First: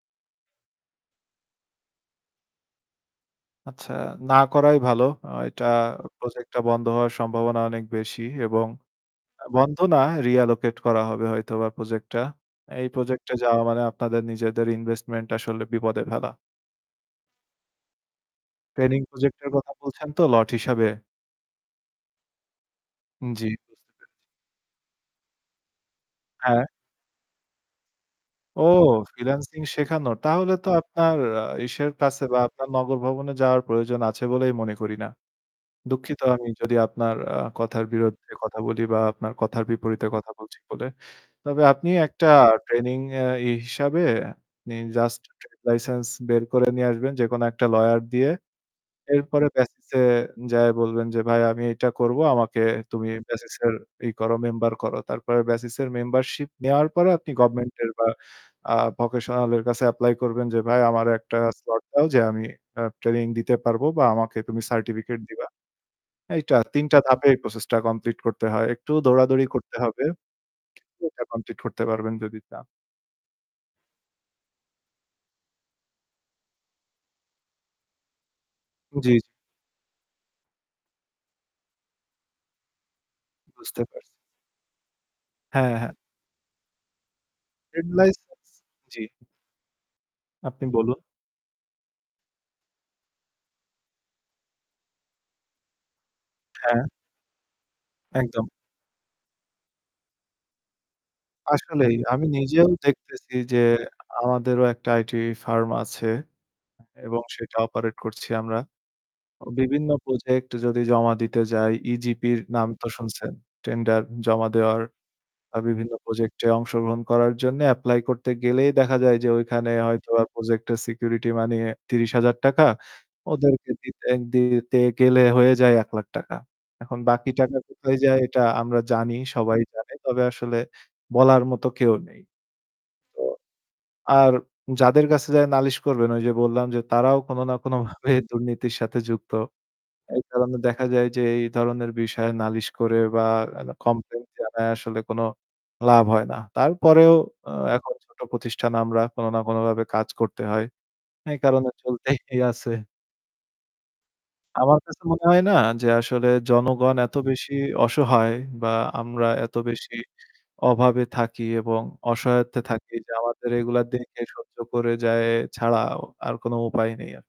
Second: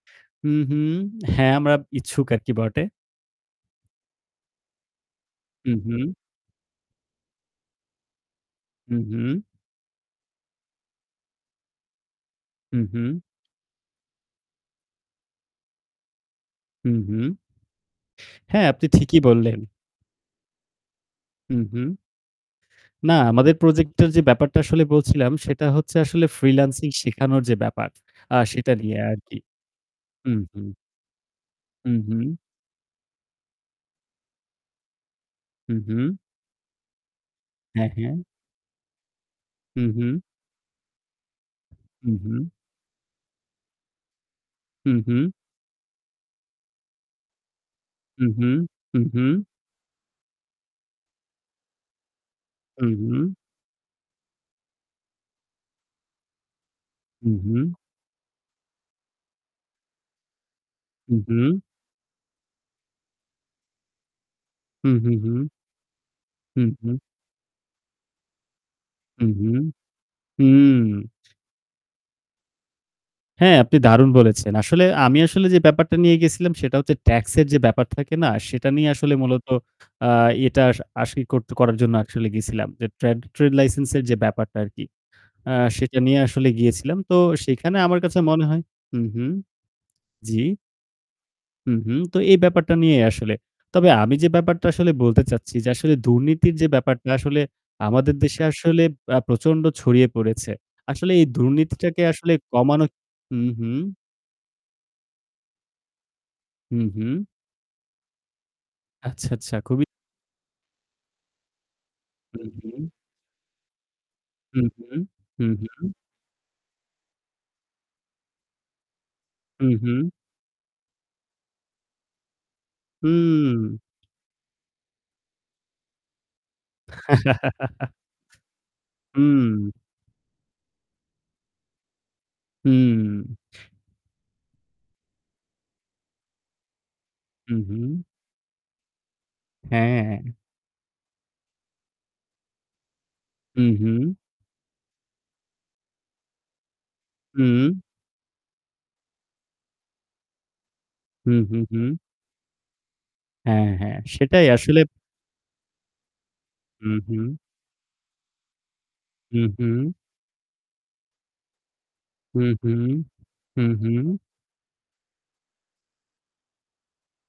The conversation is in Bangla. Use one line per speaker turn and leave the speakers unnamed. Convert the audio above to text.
হুম, হুম। হ্যাঁ, আমরা ইচ্ছুক আর কি বটে।
আচ্ছা, না করাই ভালো। আ এটা
উম হুম।
project টা বন্ধ হওয়ার সম্ভাবনা অনেক বেশি এবং
হুম, হুম।
আ বন্ধ না, reallocate করা হবে হয়তোবা project টা।
হুম,
এই
হুম।
project এ যাওয়া মানে আপনাদের নিজেদের investment আসলে বিপদে ফেলা।
হুম, হুম। হ্যাঁ, আপনি
Training
ঠিকই
project এর
বললেন।
কথা বলছেন তো lot হিসেবে?
হুম, হুম। না,
উম জি
আমাদের
বুঝতে পেরেছি।
প্রজেক্টের যে ব্যাপারটা আসলে বলছিলাম, সেটা হচ্ছে আসলে
হ্যাঁ।
freelancing শেখানোর যে ব্যাপার, আ
ও!
সেটা নিয়ে আর কি।
freelancing শেখানো।
হুম,
তাহলে তো
হুম।
আপনার আ ইসের
হুম,
কাছে
হুম।
বা আপনার নগর ভবনে যাওয়ার প্রয়োজন আছে বলেই মনে করি না।
হুম, হুম।
দুঃখিত আমি যদি আপনার আ কথার
হ্যাঁ, হ্যাঁ।
বিরুদ্ধে কথা বলি বা আপনার কথার
হুম,
বিপরীতে
হুম।
কথা বলছি বলে। তবে আপনি
হুম,
একটা
হুম।
training আ ই হিসেবে আপনি
হুম,
just
হুম।
trade license বের করে নিয়ে আসবেন, যেকোনো একটা lawyer
হুম,
দিয়ে।
হুম। হুম, হুম।
এরপরে BASIS এ যেয়ে বলবেন যে, "ভাই আমি এইটা করব। আমাকে
হুম,
তুমি
হুম।
BASIS ই করো, member করো।" তারপরে BASIS এর membership নেওয়ার পরে, আপনি
হুম, হুম।
government এর বা আ vocational এর কাছে apply করবেন যে, "ভাই, আমারে
হুম,
একটা
হুম।
slot দাও, যে আমি আ training দিতে পারব বা আমাকে তুমি
হুম, হুম,
certificate
হুম।
দিবা।" এইটা,
হুম,
৩
হুম।
টা ধাপে এই process টা complete করতে হয়। একটু
হুম,
দৌড়াদৌড়ি
হুম।
করতে হবে।
হুম!
[unintelligible] এটা complete করতে পারবেন যদি চান।
হ্যাঁ, আপনি দারুণ বলেছেন! আসলে আমি আসলে যে ব্যাপারটা নিয়ে গেছিলাম সেটা হচ্ছে ট্যাক্সের যে ব্যাপার থাকে না? সেটা নিয়ে
জি,
আসলে
জি।
মূলত আ এটা সা আসি করত করার জন্য actually গিয়েছিলাম। যে trad trade
বুঝতে
license
পারছি।
এর যে ব্যাপারটা আরকি, আ
হ্যাঁ, হ্যাঁ।
সেটা নিয়ে আসলে গিয়েছিলাম। তো সেইখানে
Trade
আমার কাছে মনে
license
হয়
জি।
হুম, হুম। জি।
আপনি বলুন।
হুম, হুম। তো এই ব্যাপারটা নিয়েই আসলে। তবে আমি যে ব্যাপারটা আসলে বলতে চাচ্ছি, যে আসলে দুর্নীতির যে
হ্যাঁ।
ব্যাপারটা আসলে আমাদের দেশে
একদম।
আসলে আ প্রচণ্ড ছড়িয়ে পড়েছে। আসলে এই
আসলেই,
দুর্নীতিটাকে
আমি
আসলে
নিজেও
কমানো
দেখতেছি
হুম,
যে,
হুম।
আমাদেরও একটা IT firm আছে
হুম,
অ্যা এবং
হুম।
সেটা operate করছি আমরা।
আচ্ছা,
ও
আচ্ছা খুবই
বিভিন্ন project যদি জমা দিতে যাই, EGP র
হুম,
নাম
হুম।
তো শুনছেন। Tender জমা
হুম,
দেওয়ার
হুম। হুম,
আ
হুম।
বিভিন্ন project এ অংশগ্রহণ করার জন্যে apply করতে গেলেই দেখা যায় যে ওইখানে
হুম, হুম।
হয়তোবা project এর security money ৳৩০,০০০
হুম!
ওদেরকে দিতে দিতে গেলে হয়ে যায় ৳১,০০,০০০ এখন বাকি টাকা কোথায় যায় এটা আমরা জানি, সবাই
হুম।
জানে। তবে আসলে বলার মতো কেউ নেই। তো
হুম।
আর যাদের কাছে যেয়ে নালিশ করবেন, ওই যে বললাম যে, তারাও কোনো না
হুম, হুম।
কোনোভাবে দুর্নীতির সাথে যুক্ত।
হ্যাঁ,
এই
হ্যাঁ।
কারণে দেখা যায় যে, এই ধরনের বিষয়ে নালিশ করে বা আ
হুম, হুম।
complaint জানায় আসলে কোনো লাভ হয় না। তারপরেও আ
হুম।
এখন ছোট প্রতিষ্ঠান আমরা, কোনো না কোনোভাবে কাজ করতে হয়। এই
হুম, হুম,
কারণে
হুম।
চলতেই আছে।
হ্যাঁ, হ্যাঁ সেটাই
আমার
আসলে
কাছে মনে হয় না! যে আসলে জনগণ
হুম,
এত
হুম।
বেশি অসহায় বা আমরা
হুম,
এত
হুম।
বেশি অভাবে থাকি এবং
হুম,
অসহায়ত্বে
হুম।
থাকি যে, আমাদের
হুম,
এগুলা
হুম।
দেখে সহ্য করে যাওয়া ছাড়া ও আর কোনো উপায় নেই আ